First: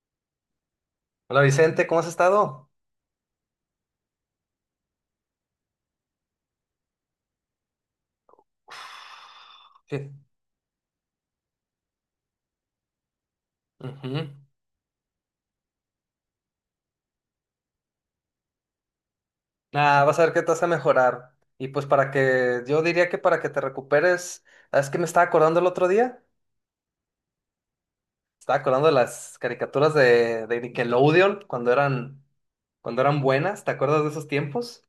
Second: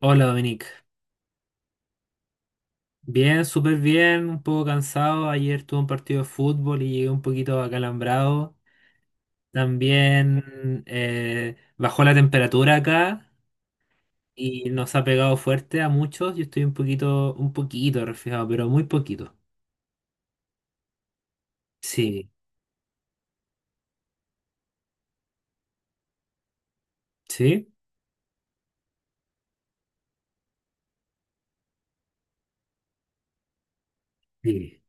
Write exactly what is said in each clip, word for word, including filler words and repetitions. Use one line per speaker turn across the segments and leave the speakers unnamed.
Hola, Dominic.
Hola Vicente, ¿cómo has estado?
Bien, súper bien, un poco cansado. Ayer tuve un partido de fútbol y llegué un poquito acalambrado.
Sí.
También eh, bajó la temperatura acá
Ujú.
y nos ha pegado fuerte a muchos. Yo estoy un poquito, un poquito resfriado, pero muy poquito.
Ah, vas a ver que te vas a mejorar. Y pues para
Sí,
que, yo diría que para que te recuperes, ¿sabes que me estaba acordando el otro día?
sí,
Estaba acordando de las caricaturas de, de Nickelodeon cuando eran, cuando eran buenas, ¿te acuerdas de esos
sí.
tiempos?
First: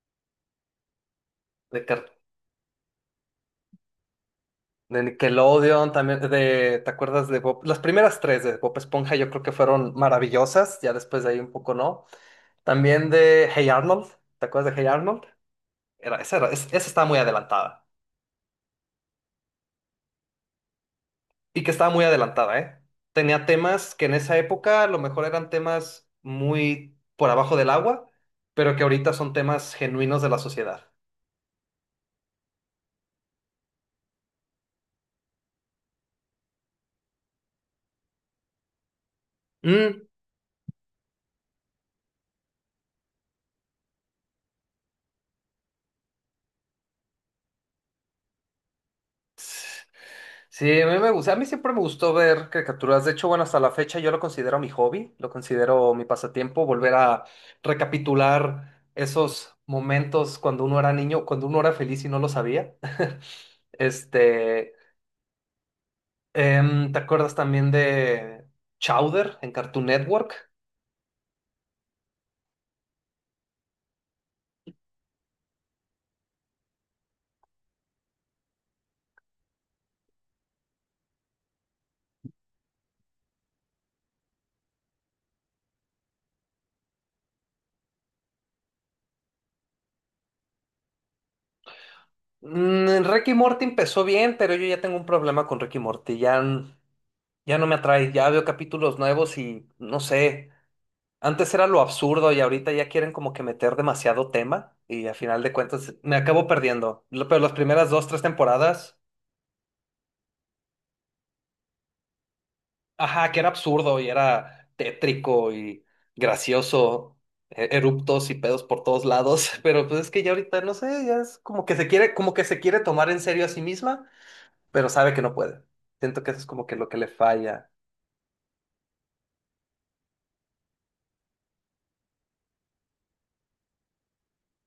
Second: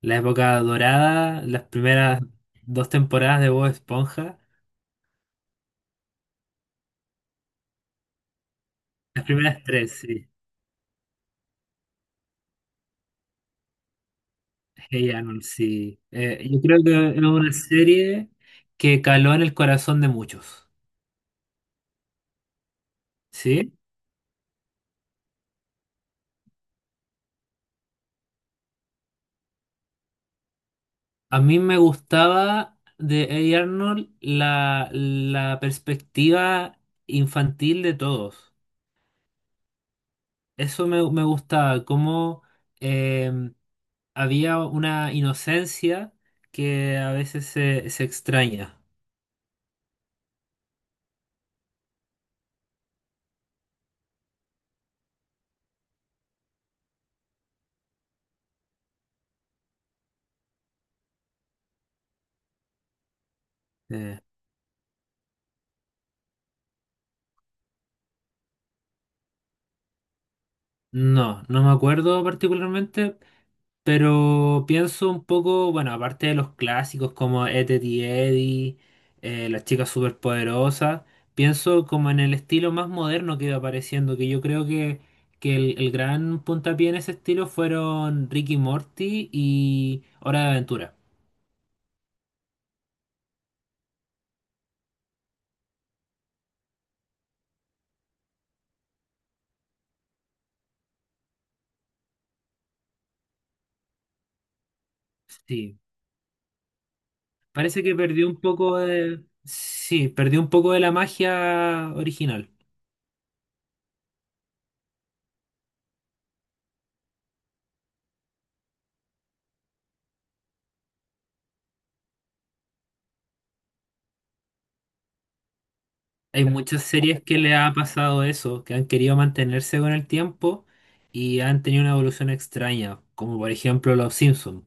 La época dorada, las
De, car-
primeras dos temporadas de Bob Esponja,
de Nickelodeon, también de, ¿te acuerdas de Bob? Las primeras tres de Bob Esponja
las
yo creo que
primeras tres,
fueron
sí.
maravillosas, ya después de ahí un poco no. También de Hey Arnold, ¿te acuerdas de Hey
Hey
Arnold?
Arnold, sí.
Era, esa,
Eh,
era-
yo
es- Esa
creo
estaba
que es
muy
una
adelantada.
serie que caló en el corazón de muchos.
Y que estaba muy adelantada, ¿eh? Tenía
¿Sí?
temas que en esa época a lo mejor eran temas muy por abajo del agua, pero que ahorita son temas genuinos de la sociedad.
A mí me gustaba de Hey Arnold la, la perspectiva infantil de todos.
Mm,
Eso me, me gustaba, cómo eh, había una inocencia que a veces se, se extraña.
s- sí, a mí me gusta. A mí siempre me gustó ver caricaturas. De hecho, bueno, hasta la fecha yo lo considero mi hobby, lo considero mi pasatiempo, volver a recapitular esos momentos cuando uno era niño, cuando uno era feliz y no lo sabía.
Eh,
Este, Em, ¿te acuerdas también de Chowder en Cartoon Network?
no, no me acuerdo particularmente. Pero pienso un poco, bueno, aparte de los clásicos como Ed, Edd y Eddy, eh, Las chicas superpoderosas. Pienso como en el estilo más moderno que iba apareciendo, que yo creo que, que el, el gran puntapié en ese estilo fueron Ricky Morty y Hora de Aventura.
Mm, Rick y Morty empezó bien, pero yo ya tengo un problema con Rick y Morty. Ya, n- ya no me atrae. Ya veo capítulos nuevos y no sé. Antes era lo absurdo y ahorita ya quieren como que meter demasiado tema y a final de
Sí,
cuentas me acabo perdiendo. Lo- Pero las
parece
primeras
que
dos, tres
perdió un poco
temporadas.
de, sí, perdió un poco de la magia original.
Ajá, que era absurdo y era tétrico y gracioso, e- eruptos y pedos por todos lados. Pero pues es que ya ahorita no sé, ya es como que se quiere, como que se quiere tomar en serio a sí misma, pero sabe que no puede. Siento que eso
Hay
es como que
muchas
lo que le
series que le
falla.
ha pasado eso, que han querido mantenerse con el tiempo y han tenido una evolución extraña, como por ejemplo Los Simpsons.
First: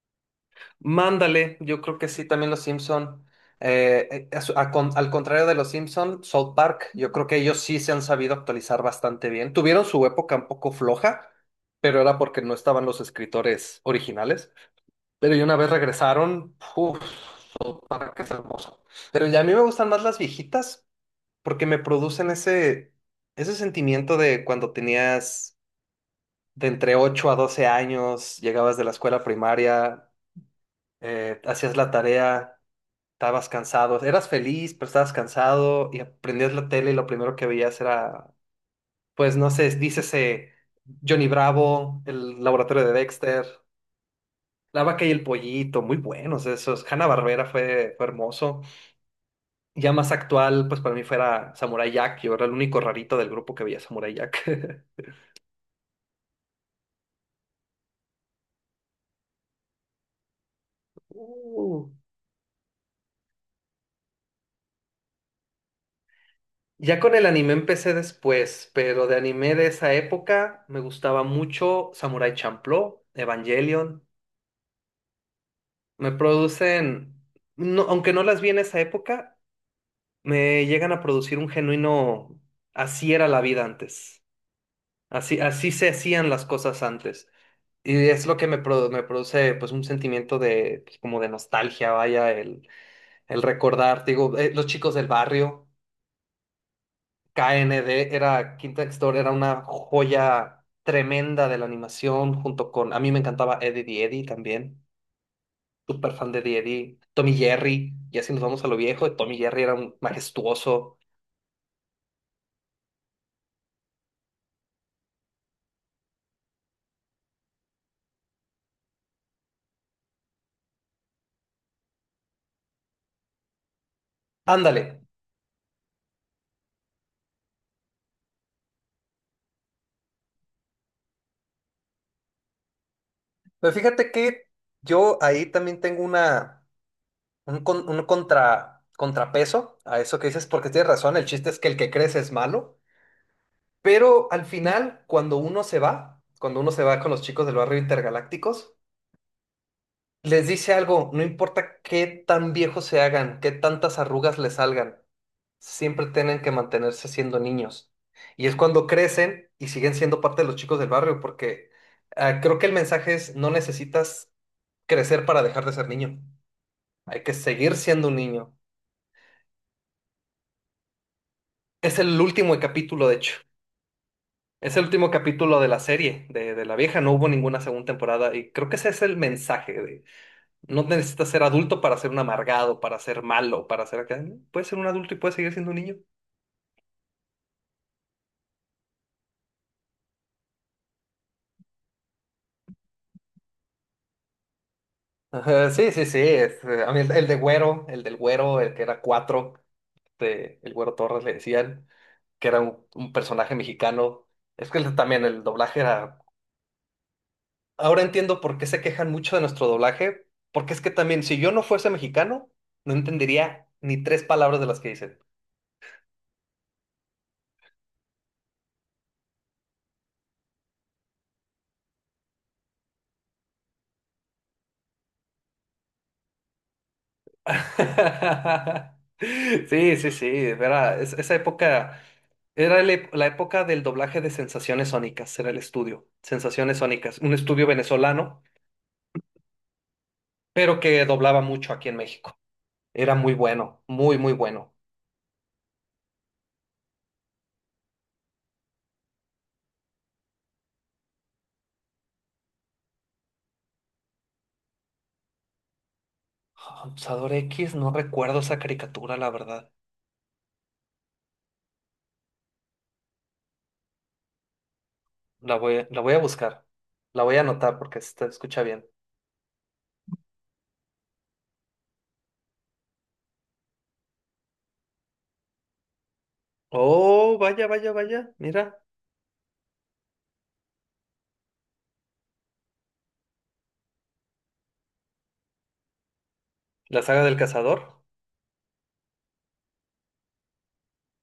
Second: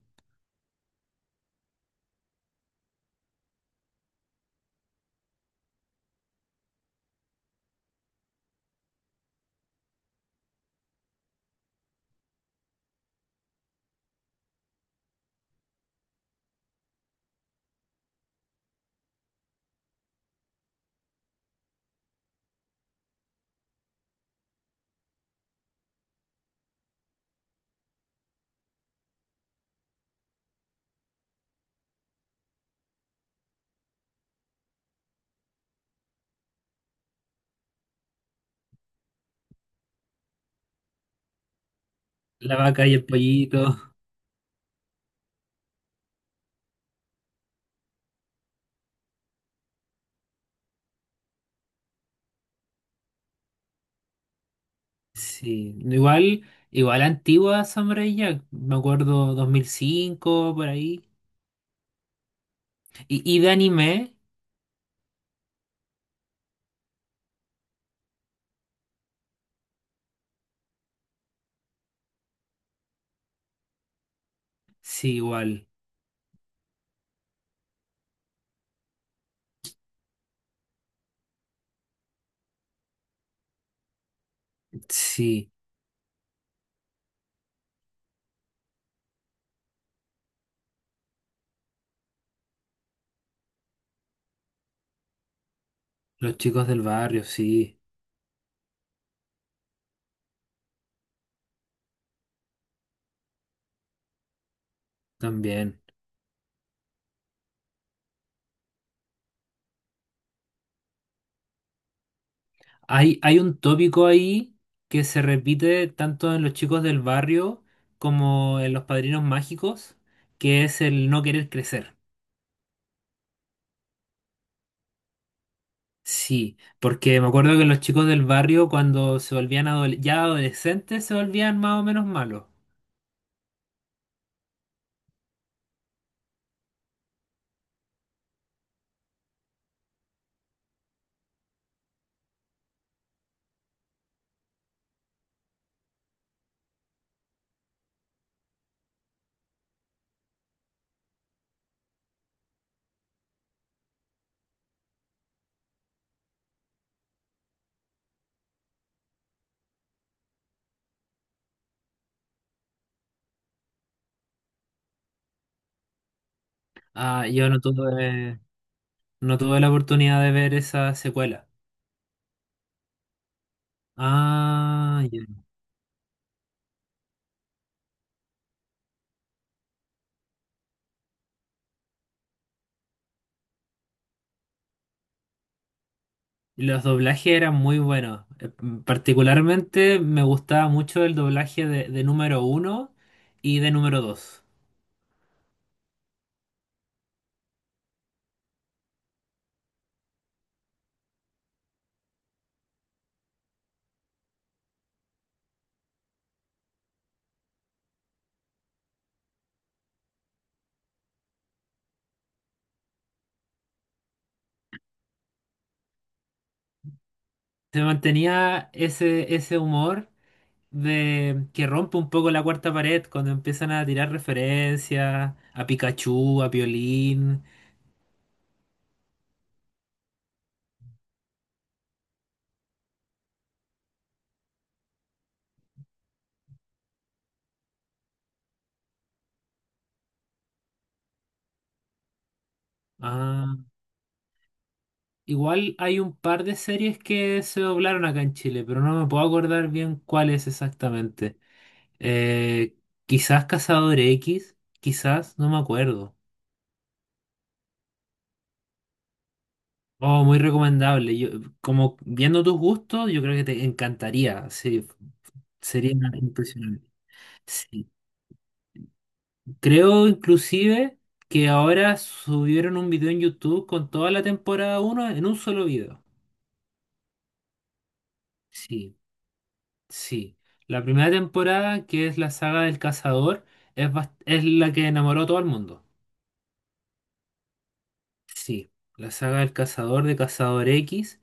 Mándale, yo creo que sí, también los Simpson. Eh, eh, a su- a con- Al contrario de los Simpson, South Park, yo creo que ellos sí se han sabido actualizar bastante bien. Tuvieron su época un poco floja, pero era porque no estaban los escritores originales. Pero y una vez regresaron, uff, para que es hermoso. Pero ya a mí me gustan más las viejitas porque me producen ese, ese sentimiento de cuando tenías de entre ocho a doce años, llegabas de la escuela primaria, eh, hacías la tarea, estabas cansado, eras feliz, pero estabas cansado y aprendías la tele y lo primero que veías era, pues no sé, dícese Johnny Bravo, el
La vaca
laboratorio de
y el
Dexter.
pollito.
La vaca y el pollito, muy buenos esos. Hanna-Barbera fue, fue hermoso. Ya más actual, pues para mí fuera Samurai Jack. Yo era el único rarito del grupo que veía Samurai Jack.
Sí, igual, igual antigua Samurai Jack, me acuerdo dos mil cinco por ahí.
Uh.
Y, y de anime,
Ya con el anime empecé después, pero de anime de esa época me gustaba mucho Samurai Champloo, Evangelion.
Sí, igual.
Me producen, no, aunque no las vi en esa época, me llegan a producir un genuino, así era la vida antes. Así,
Sí,
así se hacían las cosas antes. Y es lo que me, pro- me produce pues un sentimiento de pues, como de nostalgia, vaya, el, el recordar, te digo, eh, los chicos del barrio,
Los chicos del barrio,
K N
sí,
D era Quinta Store, era una joya tremenda de la animación, junto con, a mí me encantaba Eddie the Eddy también,
también.
súper fan de Eddie Eddy, Tommy Jerry, y así nos vamos a lo viejo, Tommy Jerry era un majestuoso.
Hay, hay un tópico ahí que se repite tanto en los chicos del barrio como en los padrinos mágicos, que es el no querer crecer.
Ándale,
Sí, porque me acuerdo que los chicos del barrio cuando se volvían adole- ya adolescentes se volvían más o menos malos.
pero fíjate que yo ahí también tengo una. Un, con- un contra, contrapeso a eso que dices, porque tienes razón, el chiste es que el que crece es malo, pero al final, cuando uno se va, cuando uno se va con los chicos del barrio intergalácticos, les dice algo, no importa qué tan viejos se hagan, qué tantas arrugas les salgan, siempre tienen que mantenerse siendo niños. Y es cuando crecen y siguen siendo parte de los chicos del barrio, porque ah, creo que el mensaje es, no necesitas crecer para dejar de ser niño, hay
Ah,
que
yo no
seguir siendo un
tuve,
niño.
no tuve la oportunidad de ver esa secuela.
Es el último capítulo, de hecho. Es el
Ah,
último
ya.
capítulo de la serie, de, de la vieja. No hubo ninguna segunda temporada. Y creo que ese es el mensaje de no necesitas ser adulto para ser un amargado, para ser malo, para ser acá. Puedes ser un adulto y puedes seguir siendo un niño.
Y los doblajes eran muy buenos. Eh, m- Particularmente me gustaba mucho el doblaje de, de número uno y de número dos.
Ajá, sí, sí, sí. es, eh, a mí el, el de Güero, el del Güero, el que era cuatro, de, el Güero Torres le decían, que era un, un personaje mexicano. Es que el- también el doblaje era. Ahora entiendo por qué se quejan mucho de nuestro doblaje, porque es que también si yo no fuese mexicano, no entendería ni tres palabras de las que dicen.
Se mantenía ese, ese humor de que rompe un poco la cuarta pared cuando empiezan a tirar referencias a Pikachu, a Piolín.
Sí, sí, sí, era, es- esa época era el ep- la época del doblaje de Sensaciones Sónicas, era el estudio, Sensaciones Sónicas, un estudio venezolano, pero que doblaba mucho aquí en México. Era muy
a-
bueno, muy, muy bueno.
Igual hay un par de series que se doblaron acá en Chile, pero no me puedo acordar bien cuáles exactamente. Eh, Quizás Cazador X, quizás, no me acuerdo.
Abusador X, no recuerdo esa caricatura, la verdad.
Oh, muy recomendable. Yo, como viendo tus gustos, yo creo que te encantaría. Sí,
La voy,
sería
la voy a buscar,
impresionante.
la voy a anotar
Sí.
porque se escucha bien.
Creo inclusive que ahora subieron un video en YouTube con toda la temporada uno en un solo video.
Oh, vaya, vaya, vaya. Mira,
Sí, sí. La primera temporada, que es la saga del cazador, es, bast- es la que enamoró a todo el mundo.
la saga del cazador.
Sí, la saga del cazador de Cazador X.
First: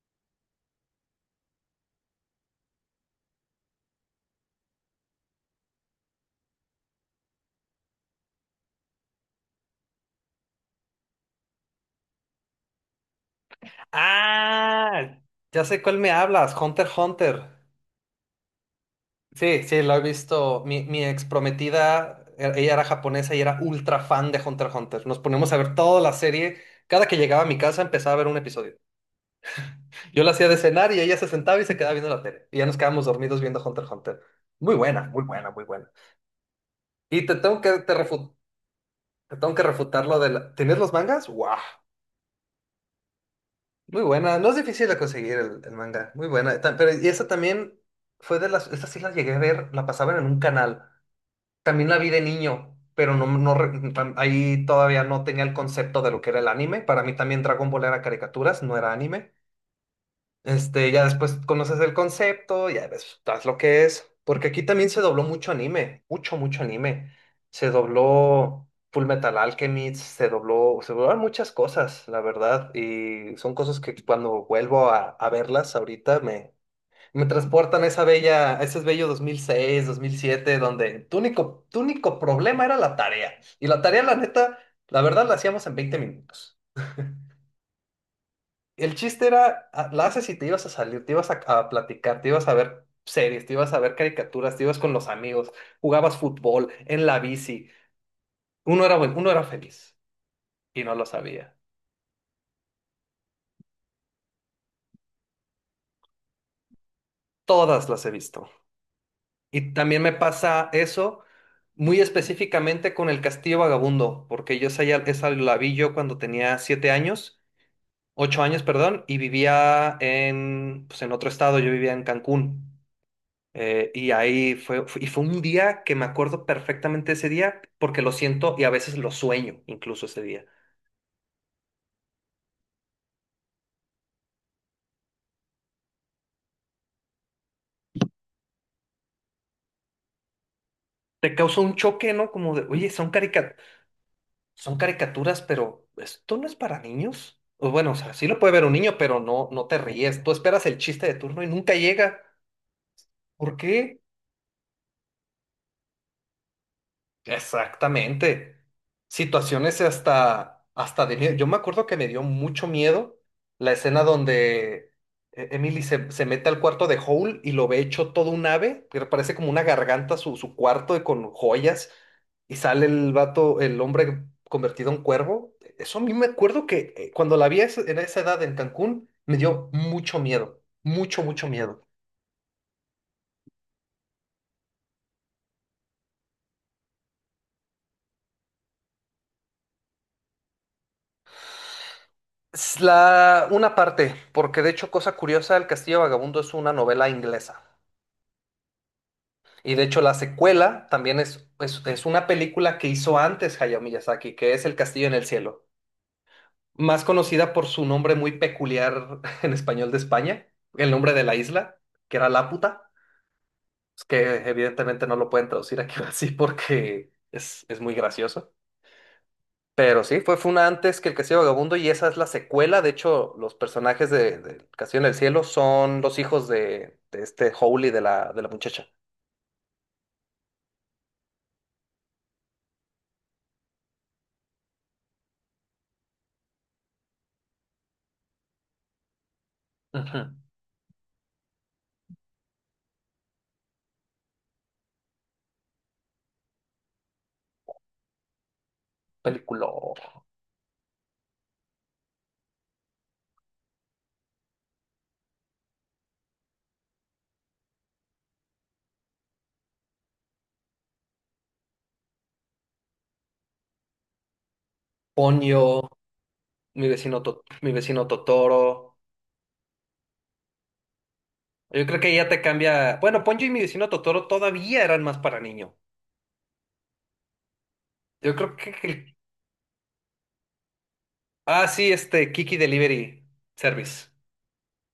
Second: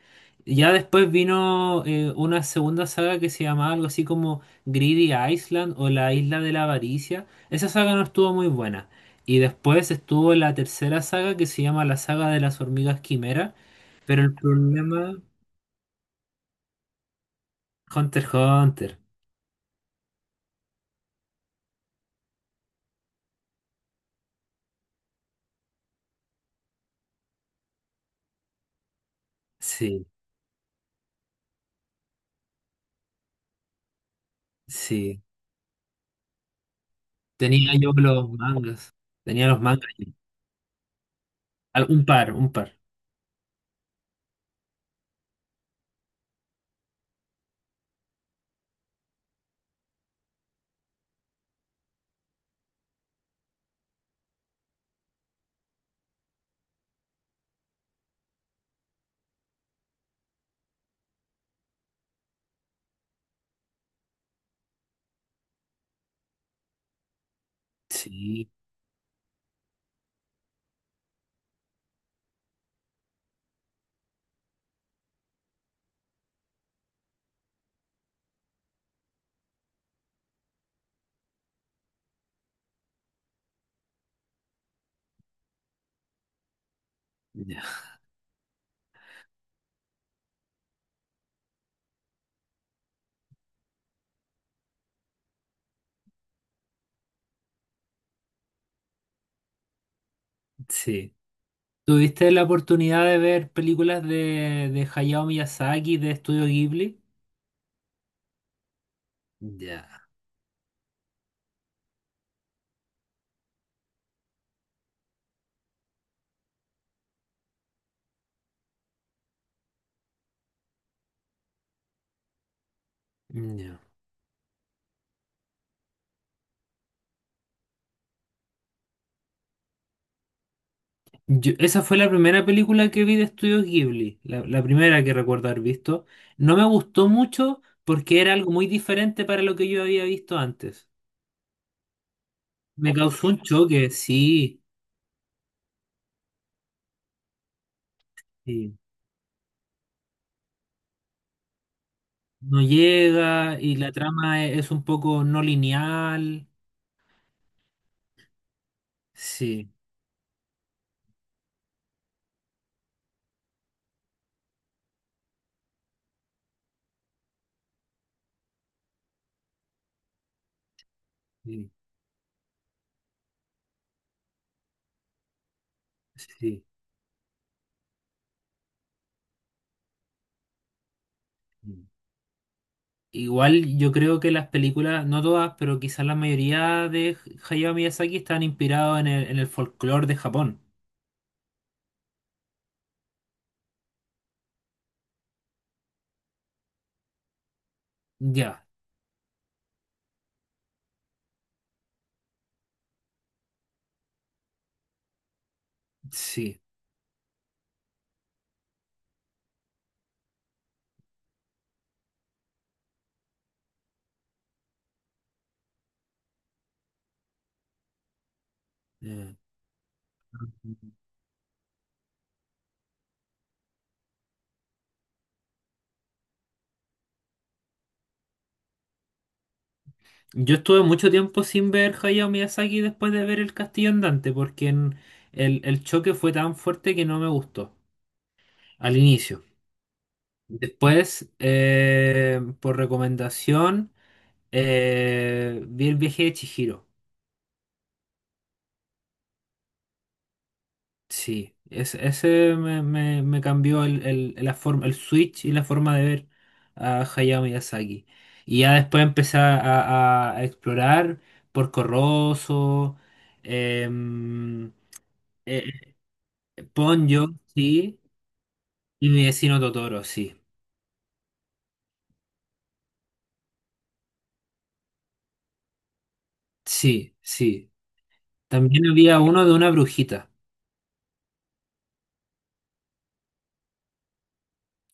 Ya después vino eh, una segunda saga que se llamaba algo así como Greedy Island o la Isla de la Avaricia. Esa saga no estuvo muy buena. Y después estuvo la tercera saga que se llama la saga de las hormigas quimera. Pero el
Ah,
problema,
ya sé cuál me hablas, Hunter x Hunter.
Hunter x Hunter.
Sí, sí, lo he visto. Mi, mi ex prometida, e- ella era japonesa y era ultra fan de Hunter x Hunter. Nos poníamos a ver toda la serie. Cada que llegaba a mi casa empezaba a ver un episodio.
Sí,
Yo la hacía de cenar y ella se sentaba y se quedaba viendo la tele. Y ya nos quedábamos dormidos viendo Hunter x Hunter. Muy buena,
sí.
muy buena, muy buena. Y te tengo que,
Tenía yo
te refu-
los mangas.
te
Tenía
tengo
los
que
mangas.
refutar lo de la... ¿Tienes los mangas? ¡Guau!
Al- Un par, un par.
Muy buena, no es difícil de conseguir el, el manga, muy buena. eh, Ta- Pero y esa también fue de las, esta sí la llegué a ver, la pasaban en un canal. También la vi de niño, pero no, no re- tam- ahí todavía no tenía el concepto de lo que era el anime. Para mí también Dragon Ball era caricaturas, no era anime. Este, ya después conoces el concepto, ya ves, sabes lo que es. Porque aquí también se dobló mucho anime, mucho, mucho anime. Se
Sí,
dobló Full Metal Alchemist, se dobló, se doblaron muchas cosas, la verdad. Y son cosas que cuando vuelvo a, a verlas ahorita me, me transportan a esa bella, a ese bello dos dos mil seis, dos mil siete, donde tu único, tu único problema era la tarea. Y la tarea, la neta, la verdad, la hacíamos en veinte minutos.
ya,
El chiste era, ah, la haces y te ibas a salir, te ibas a, a platicar, te ibas a ver series, te ibas a ver caricaturas, te ibas con los amigos, jugabas fútbol, en la bici. Uno era bueno, uno era feliz y no lo
sí.
sabía.
¿Tuviste la oportunidad de ver películas de, de Hayao Miyazaki, de Estudio Ghibli?
Todas las he visto. Y
Ya,
también me pasa eso muy específicamente con El Castillo Vagabundo, porque yo esa, ya- esa la vi yo cuando tenía siete años, ocho años, perdón, y vivía en, pues en otro estado, yo vivía en Cancún.
ya.
Eh, y ahí fue, fue- y fue un día que me acuerdo perfectamente ese día porque lo siento y a veces lo sueño incluso ese día.
Yo- esa fue la primera película que vi de Estudio Ghibli, la, la primera que recuerdo haber visto. No me gustó mucho porque era algo muy diferente para lo que yo había visto antes.
Te causa un choque, ¿no? Como de, oye,
Me
son
causó un
carica-
choque, sí.
son caricaturas, pero esto no es para niños. O bueno, o sea, sí lo puede ver un
Sí.
niño, pero no, no te ríes. Tú esperas el chiste de turno y nunca llega.
No
¿Por
llega y la
qué?
trama e- es un poco no lineal.
Exactamente.
Sí,
Situaciones hasta, hasta de miedo. Yo me acuerdo que me dio mucho miedo la escena donde eh, Emily se, se mete al cuarto de Hole y lo ve hecho todo un ave, que parece como una garganta su, su cuarto y con
sí,
joyas, y sale el vato, el hombre convertido en cuervo. Eso a mí me
sí.
acuerdo que eh, cuando la vi a esa- en esa edad en Cancún, me dio mucho miedo, mucho, mucho miedo.
Igual yo creo que las películas, no todas, pero quizás la mayoría de Hayao Miyazaki están inspirados en el, en el folclore de Japón.
Es La, una parte, porque de hecho, cosa curiosa, El Castillo Vagabundo es una novela inglesa.
Ya,
Y de hecho, la secuela también es, es, es una película que hizo antes Hayao Miyazaki, que es El Castillo en el Cielo.
sí.
Más conocida por su nombre muy peculiar en español de España, el nombre de la isla, que era Laputa. Es que evidentemente no lo pueden traducir aquí así porque es, es muy gracioso.
eh.
Pero sí, fue, fue una antes que El Castillo Vagabundo y esa es la secuela. De hecho, los personajes de, de El Castillo en el Cielo son los hijos de, de este Howley de la, de la muchacha.
Yo estuve mucho tiempo sin ver Hayao Miyazaki después de ver El Castillo Andante, porque en- el, el choque fue tan fuerte que no me gustó al inicio.
Ujú.
Después, eh, por recomendación, eh, vi El viaje de Chihiro.
Película.
Sí, ese, ese me, me- me cambió el, el- la forma, el switch y la forma de ver a Hayao Miyazaki. Y ya después empecé a, a- a explorar Porco Rosso, em,
Ponyo,
eh,
mi vecino,
Ponyo,
To- mi
sí,
vecino Totoro.
y mi vecino Totoro, sí.
Yo creo que ya te cambia. Bueno, Ponyo y mi vecino Totoro todavía eran más para niño.
Sí, sí.
Yo creo que.
También
el-
había uno de una brujita,
Ah, sí, este Kiki Delivery Service.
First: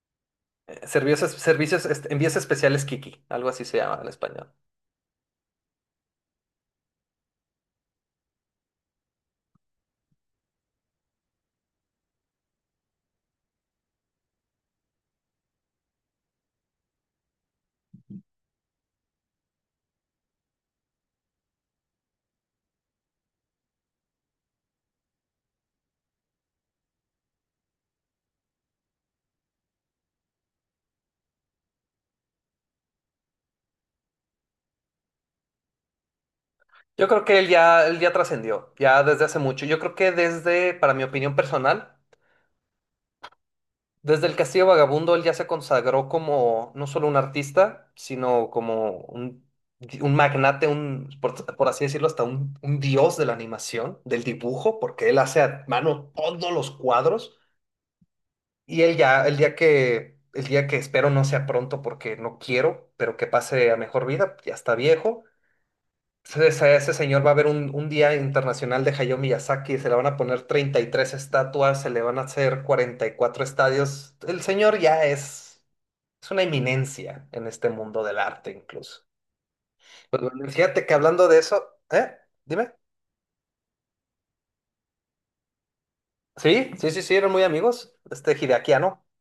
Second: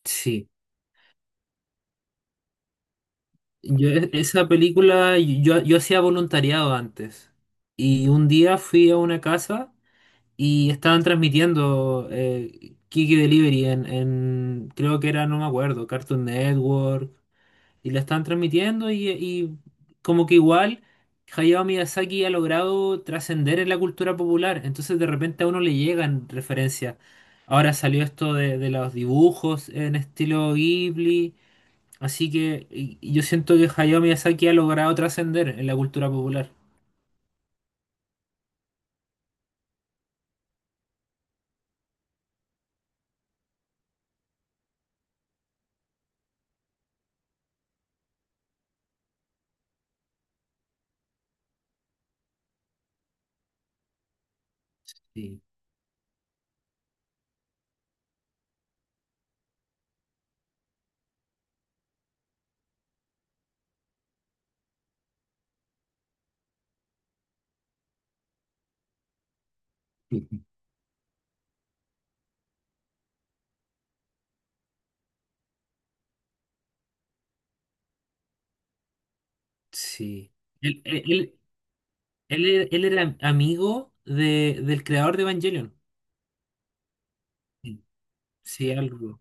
sí.
Eh, Servicios, servicios, este, envíos especiales Kiki, algo así se
Yo,
llama en
e- esa
español.
película, yo, yo hacía voluntariado antes. Y un día fui a una casa. Y estaban transmitiendo eh, Kiki Delivery en, en, creo que era, no me acuerdo, Cartoon Network. Y la estaban transmitiendo y, y como que igual Hayao Miyazaki ha logrado trascender en la cultura popular. Entonces de repente a uno le llegan referencias. Ahora salió esto de, de los dibujos en estilo Ghibli. Así que y- y yo siento que Hayao Miyazaki ha logrado trascender en la cultura popular.
Yo creo que él ya, él ya trascendió, ya desde hace mucho. Yo creo que desde, para mi opinión personal, desde el Castillo Vagabundo, él ya se consagró como no solo un artista, sino como un, un magnate, un, por, por así decirlo, hasta un, un dios de la animación, del dibujo, porque él hace
Sí.
a mano todos los cuadros. Y él ya, el día que, el día que espero no sea pronto porque no quiero, pero que pase a mejor vida, ya está viejo. Ese, ese señor, va a haber un, un día internacional de Hayao Miyazaki, se le van a poner treinta y tres estatuas, se le van a hacer cuarenta y cuatro estadios. El señor ya es, es una eminencia en este mundo del arte incluso. Pues
Sí.
bueno,
Él,
fíjate que
él-
hablando
él-
de eso, ¿eh?
Él, e-
Dime.
él era amigo de, del creador de Evangelion.
Sí, sí, sí, sí, eran muy
Sí.
amigos. Este Hideaki
Sí,
Anno,
algo.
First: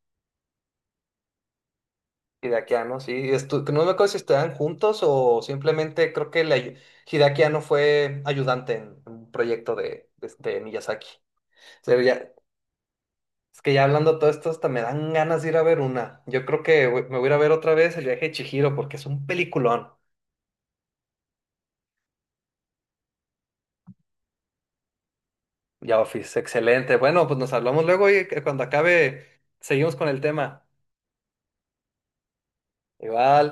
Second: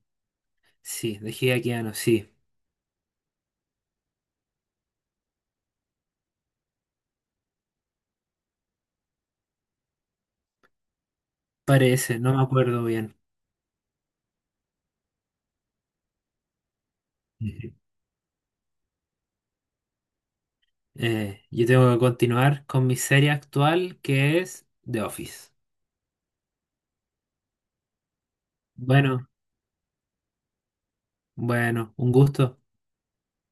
Sí, de Hideaki Anno, sí.
Hideaki Anno, sí. Estu- que no me acuerdo si estudiaban juntos o simplemente creo que le ayu- Hideaki Anno fue ayudante en un proyecto de, de, de Miyazaki.
Parece, no me acuerdo bien.
Es que ya hablando de todo esto, hasta me dan ganas de ir a ver una. Yo creo que voy- me voy a ir a ver
Ujú.
otra vez El viaje de Chihiro porque es un peliculón.
Eh, yo tengo que continuar con mi serie actual que es The Office.
Ya, Office, excelente. Bueno, pues nos hablamos luego y que cuando acabe
Bueno,
seguimos con el tema.
bueno, un gusto.
Igual.